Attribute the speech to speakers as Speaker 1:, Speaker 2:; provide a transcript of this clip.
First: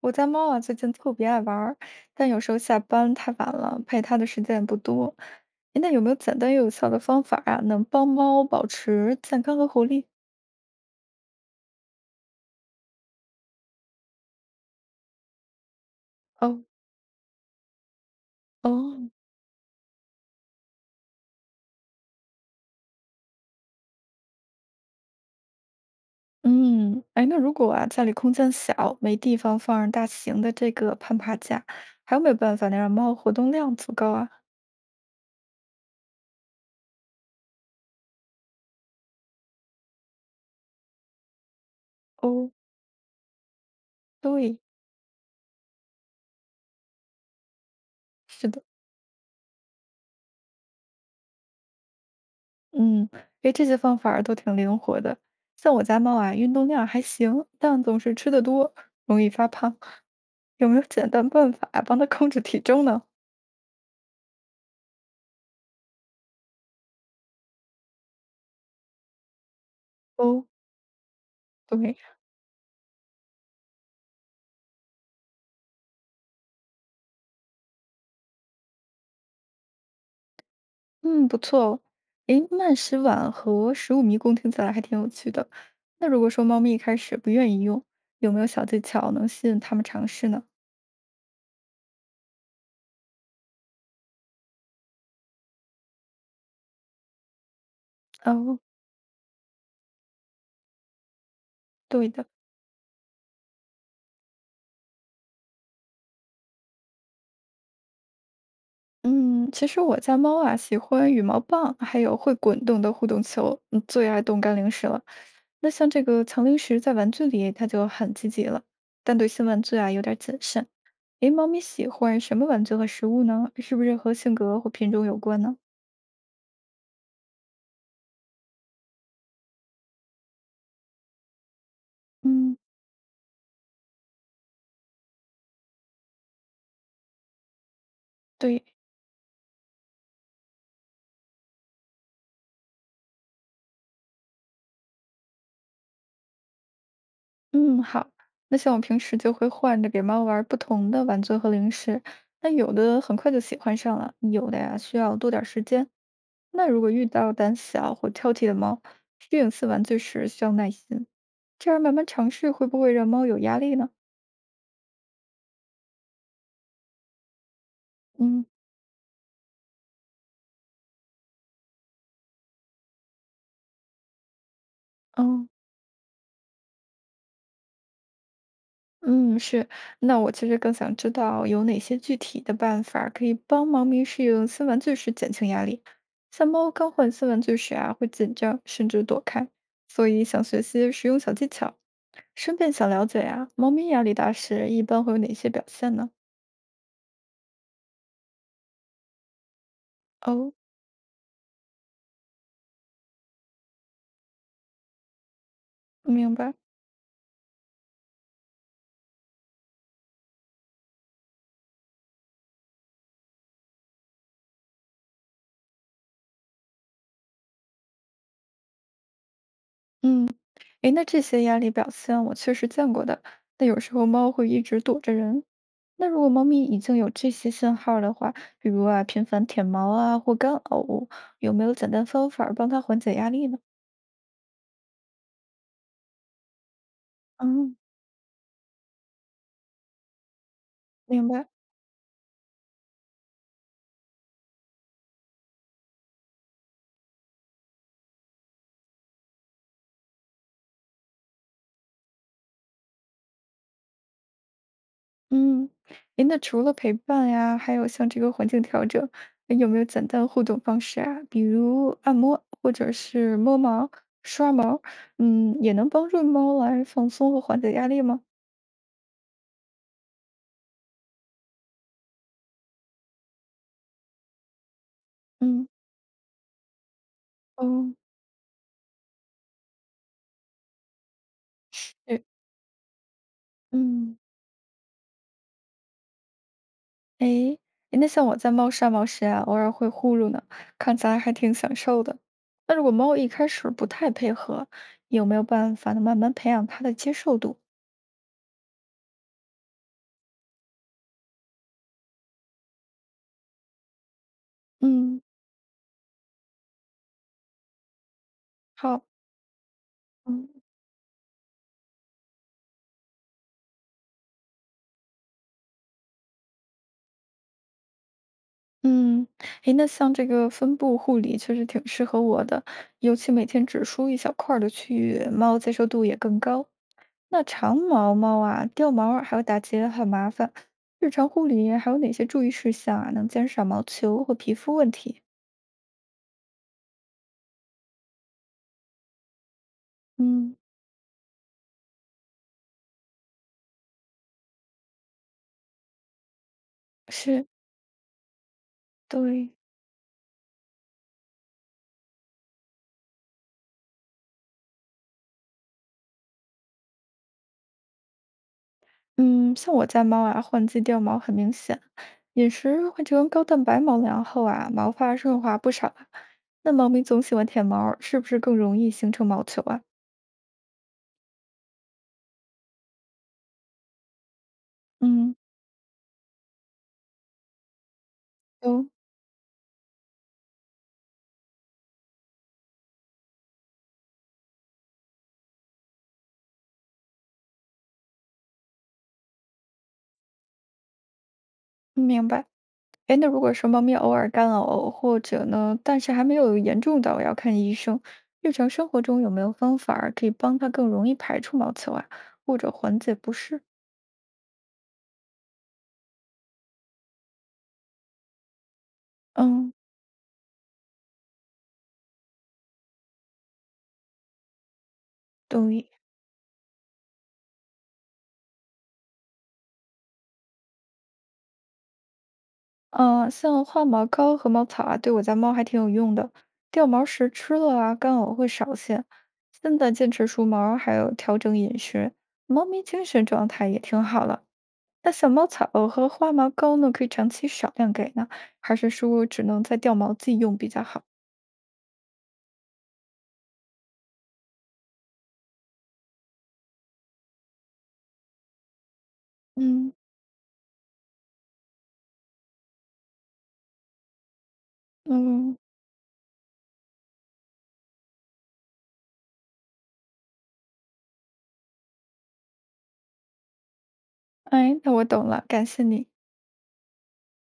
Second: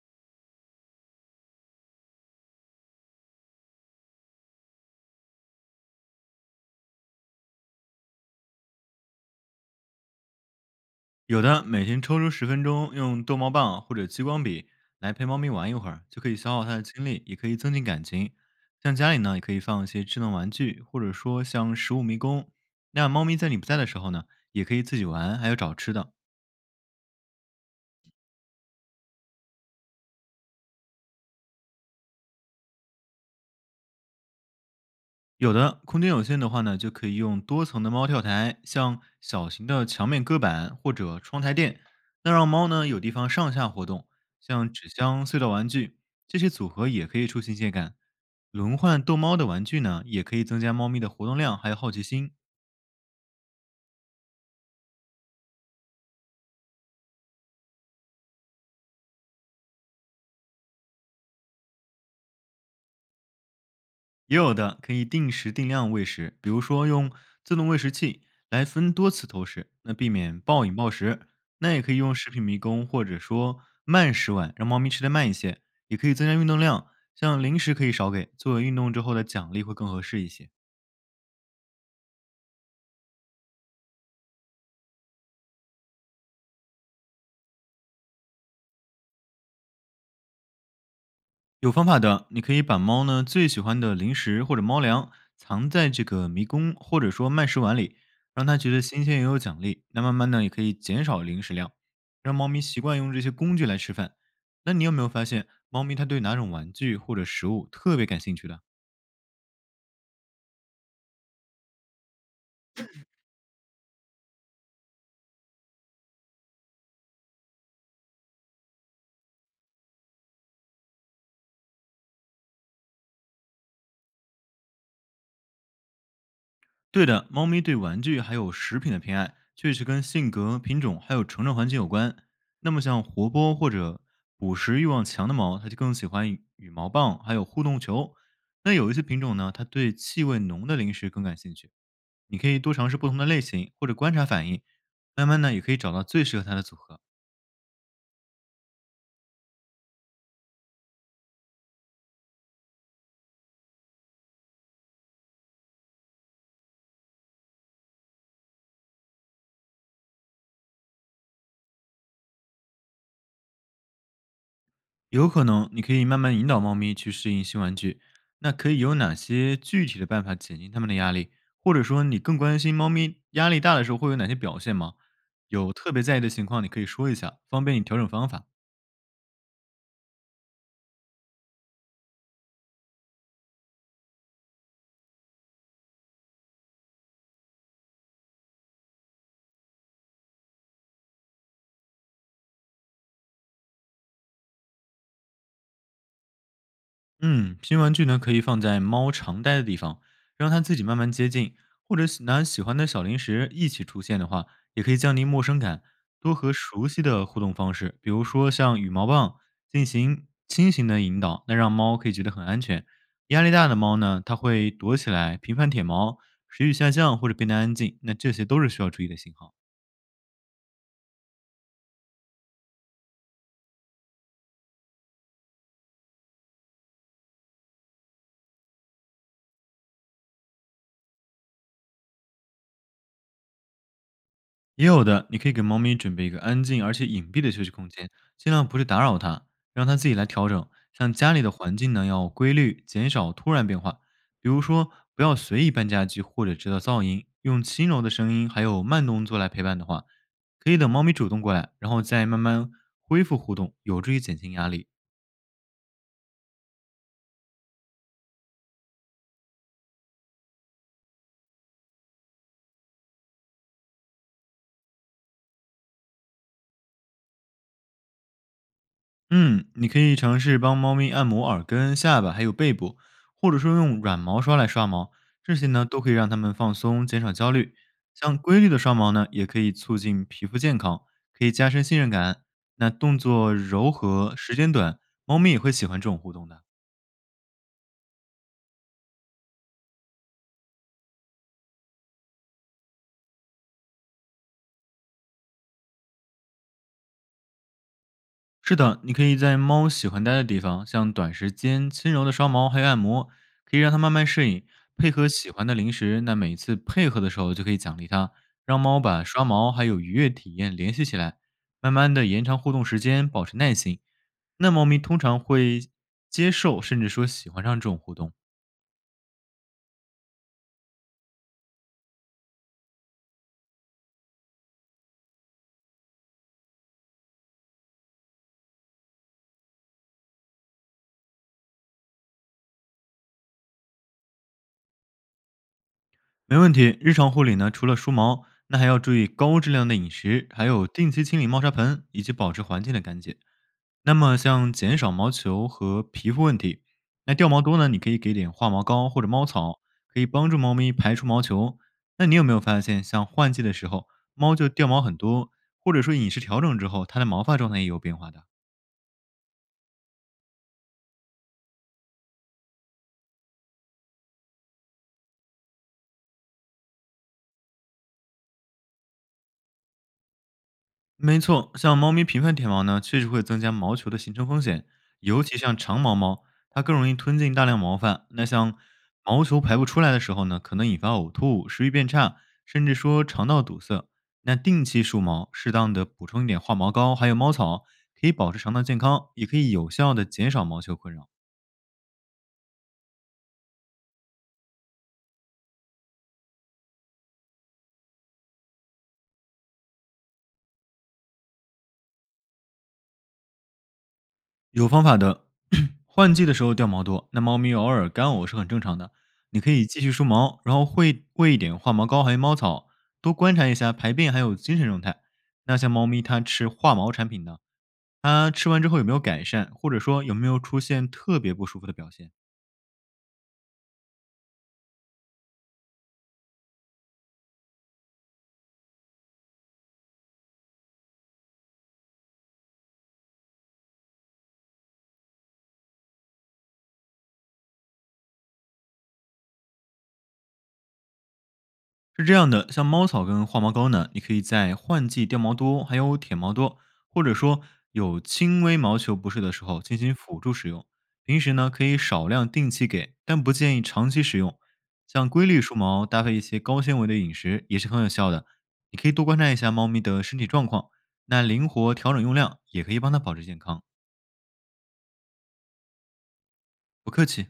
Speaker 1: 我家猫啊，最近特别爱玩儿，但有时候下班太晚了，陪它的时间也不多。诶那有没有简单又有效的方法啊，能帮猫保持健康和活力？
Speaker 2: 有的每天抽出10分钟，用逗猫棒或者激光笔来陪猫咪玩一会儿，就可以消
Speaker 1: 哦。
Speaker 2: 耗它的精力，也可以增进感情。像
Speaker 1: 哦。
Speaker 2: 家里呢，也可以放一些智能玩具，或者说像食物迷宫，那猫咪在你不在的时候呢，也可以自己玩，还有找吃的。
Speaker 1: 嗯。哎，那如果啊，家里空间小，没地方放大型的这个攀爬架，还有没有办法能让猫活动量足够啊？
Speaker 2: 有的，空间有限的话呢，就可以用多层的猫跳台，像小型的墙面搁板或者窗台垫，那让
Speaker 1: 哦。
Speaker 2: 猫呢有地方上下活动。
Speaker 1: 对。
Speaker 2: 像纸箱、隧道玩具这些组合也可以出新鲜感。
Speaker 1: 是的。
Speaker 2: 轮换逗猫的玩具呢，也可以增加猫咪的活动量还有好奇心。
Speaker 1: 嗯，诶，这些方法儿都挺灵活的。像我家猫啊，运动量还行，但总是吃得多，容易发胖。有没有简单办法帮它控制体重呢？
Speaker 2: 也有的可以定时定量喂食，比如说用自动喂食器来分多次投食，那避免
Speaker 1: 哦。
Speaker 2: 暴饮暴食。那也可
Speaker 1: 对。
Speaker 2: 以用食品迷宫或者说慢食碗，让猫咪吃得慢一些，也可以增加运动量。像零食可以少给，作为运动之后的奖励会更合适一些。
Speaker 1: 嗯，不错哦。诶，慢食碗和食物迷宫听起来还挺有趣的。那如果说猫咪一开始不愿意用，有没有小技巧能吸引它们尝试呢？
Speaker 2: 有方法的，你可以把猫呢最喜欢的零食或者猫粮藏在这个迷宫或者说慢食碗里，让它
Speaker 1: 哦。
Speaker 2: 觉得新鲜也有奖励。那慢慢呢也可以减少零食量，
Speaker 1: 对的。
Speaker 2: 让猫咪习惯用这些工具来吃饭。那你有没有发现，猫咪它对哪种玩具或者食物特别感兴趣的？
Speaker 1: 嗯，其实我家猫啊喜欢羽毛棒，还有会滚动的互动球，嗯，最爱动干零食了。那像这个藏零食在玩具里，它就很积极了，但对新玩具啊有点谨慎。诶，猫咪喜欢什么玩具和食物呢？是不是和性格或品种有关呢？
Speaker 2: 对的，猫咪对玩具还有食品的偏爱，确实跟性格、品种还有成长环境有关。
Speaker 1: 嗯。
Speaker 2: 那么像活泼或者捕食欲望强的猫，它就更喜欢羽毛棒还有互动球。
Speaker 1: 对。
Speaker 2: 那有一些品种呢，它对气味浓的零食更感兴趣。你可以多尝试不同的类型，或者观察反应，慢慢呢也可以找到最适合它的组合。
Speaker 1: 嗯，好。那像我平时就会换着给猫玩不同的玩具和零食，那有的很快就喜欢上了，有的呀需要多点儿时间。那如果遇到胆小或挑剔的猫，适应新玩具时需要耐心，这样慢慢尝试会不会让猫有压力呢？
Speaker 2: 有可能，你可以慢慢引导猫咪去适应新玩具。
Speaker 1: 嗯。
Speaker 2: 那可以有哪些具体的办法减轻它们的压力？或者说，你更关心猫咪压力大的时候会有哪些表现吗？
Speaker 1: 哦。
Speaker 2: 有特别在意的情况，你可以说一下，方便你调整方法。
Speaker 1: 嗯，是。那我其实更想知道有哪些具体的办法儿可以帮猫咪适应新玩具时减轻压力。像猫刚换新玩具时啊，会紧张甚至躲开，所以想学些实用小技巧。顺便想了解啊，猫咪压力大时一般会有哪些表现呢？
Speaker 2: 嗯，拼玩具呢可以放在猫常待的地方，让
Speaker 1: 哦。
Speaker 2: 它自己慢慢接近，或者拿喜欢的小零食一起出现的话，也可以降低陌生感。
Speaker 1: 明
Speaker 2: 多
Speaker 1: 白。
Speaker 2: 和熟悉的互动方式，比如说像羽毛棒，进行轻型的引导，那让猫可以觉得很安全。压力大的猫呢，它会躲起来，频繁舔毛，食欲下降或者变得安静，那这些都是需要注意的信号。
Speaker 1: 嗯。诶，那这些压力表现我确实见过的。那有时候猫会一直躲着人。那如果猫咪已经有这些信号儿的话，比如啊频繁舔毛啊或干呕，有没有简单方法儿帮它缓解压力呢？
Speaker 2: 也有的，你可以给猫咪准备一个安静而且隐蔽的休息
Speaker 1: 嗯。
Speaker 2: 空间，尽量不去打扰它，让它自己来调整。像
Speaker 1: 明
Speaker 2: 家里
Speaker 1: 白。
Speaker 2: 的环境呢，要规律，减少突然变化。比如说，不要随意搬家具或者制造噪音，用轻柔的声音还有慢动作来陪伴的话，可以等猫咪主动过来，然后再慢慢恢复互动，有助于减轻压力。
Speaker 1: 嗯，诶，那除了陪伴呀，还有像这个环境调整，诶有没有简单互动方式啊？比如按摩或者是摸毛、刷毛，嗯，也能帮助猫来放松和缓解压力吗？
Speaker 2: 嗯，你可以尝试帮猫咪按摩耳根、下巴还有背部，或者说用软毛刷来刷毛，这
Speaker 1: 嗯。
Speaker 2: 些呢都可以让它们放松，减少焦虑。
Speaker 1: 哦。
Speaker 2: 像规律的刷毛呢，也可以促进皮肤健康，可以加深信任
Speaker 1: 对。
Speaker 2: 感。那动作柔
Speaker 1: 嗯。
Speaker 2: 和、时间短，猫咪也会喜欢这种互动的。
Speaker 1: 诶，诶那像我在猫砂、猫时啊，偶尔会呼噜呢，看起来还挺享受的。那如果猫一开始不太配合，有没有办法呢？慢慢培养它的接受度？
Speaker 2: 是的，你可以在猫喜欢待的地方，像短时间轻柔的刷毛还有按摩，可以让它慢慢适应。配
Speaker 1: 嗯。
Speaker 2: 合喜欢的零食，那每次配合的时候就可以奖励它，让猫
Speaker 1: 好。
Speaker 2: 把刷毛还有愉悦
Speaker 1: 嗯
Speaker 2: 体验联系起来，慢慢的延长互动时间，保持耐心。那猫咪通常会接受，甚至说喜欢上这种互动。
Speaker 1: 嗯，诶，那像这个分布护理确实挺适合我的，尤其每天只梳一小块儿的区域，猫接受度也更高。那长毛猫啊，掉毛儿还有打结很麻烦，日常护理还有哪些注意事项啊，能减少毛球或皮肤问题？
Speaker 2: 没问题，日常护理呢，除了梳毛，那还要注意高质量的饮食，
Speaker 1: 嗯，
Speaker 2: 还有定期清理猫砂盆，以及保持环境的干净。那么像减少毛球和皮肤问题，那
Speaker 1: 是。
Speaker 2: 掉毛多呢，你可以给点化毛膏或者猫
Speaker 1: 对。
Speaker 2: 草，可以帮助猫咪排出毛球。那你有没有发现，像换季的时候，猫就掉毛很多，或者说饮食调整之后，它的毛发状态也有变化的？
Speaker 1: 嗯，像我家猫啊，换季掉毛很明显，饮食换成高蛋白猫粮后啊，毛发顺滑不少啊。那猫咪总喜欢舔毛儿，是不是更容易形成毛球啊？
Speaker 2: 没错，像猫咪频繁舔毛呢，确实会增加毛球的形成风险，
Speaker 1: 嗯。
Speaker 2: 尤其像长毛猫，它更容易吞进大量毛发。那像
Speaker 1: 哦。
Speaker 2: 毛球排不出来的时候呢，可能引发呕吐、食欲变差，甚至说肠道堵塞。那定期梳毛，适当的补充一点化毛膏，还有猫草，可以保持肠道健康，也可以有效的减少毛球困扰。
Speaker 1: 明白。哎，那如果说猫咪偶尔干呕，或者呢，但是还没有严重到要看医生，日常生活中有没有方法儿可以帮它更容易排出毛球啊，或者缓解不适？
Speaker 2: 有方法的，换季的时候掉毛多，那猫咪偶尔干呕是很正常的。你可
Speaker 1: 嗯。
Speaker 2: 以继续梳毛，然后会喂一点化毛膏还有猫草，多观察一下排便还有精神状态。那
Speaker 1: 对。
Speaker 2: 像猫咪它吃化毛产品呢，它吃完之后有没有改善，或者说有没有出现特别不舒服的表现？
Speaker 1: 嗯，像化毛膏和猫草啊，对我家猫还挺有用的。掉毛时吃了啊，干呕会少些。现在坚持梳毛，还有调整饮食，猫咪精神状态也挺好了。那小猫草和化毛膏呢，可以长期少量给呢，还是说只能在掉毛季用比较好？
Speaker 2: 是这样的，像猫草跟化毛膏呢，你可以在换季掉毛多，还有舔毛多，或者说有轻微毛球不适的时候
Speaker 1: 嗯
Speaker 2: 进行辅助使用。平时呢，可以少量定期给，但不建议长期使用。像规
Speaker 1: 嗯，
Speaker 2: 律梳毛，搭配一些高纤维的饮食也是很有效的。你可以多观察一下猫咪的身体状况，那灵活调整用量，也可以帮它保持健康。
Speaker 1: 哎，那我懂了，感谢你。
Speaker 2: 不客气。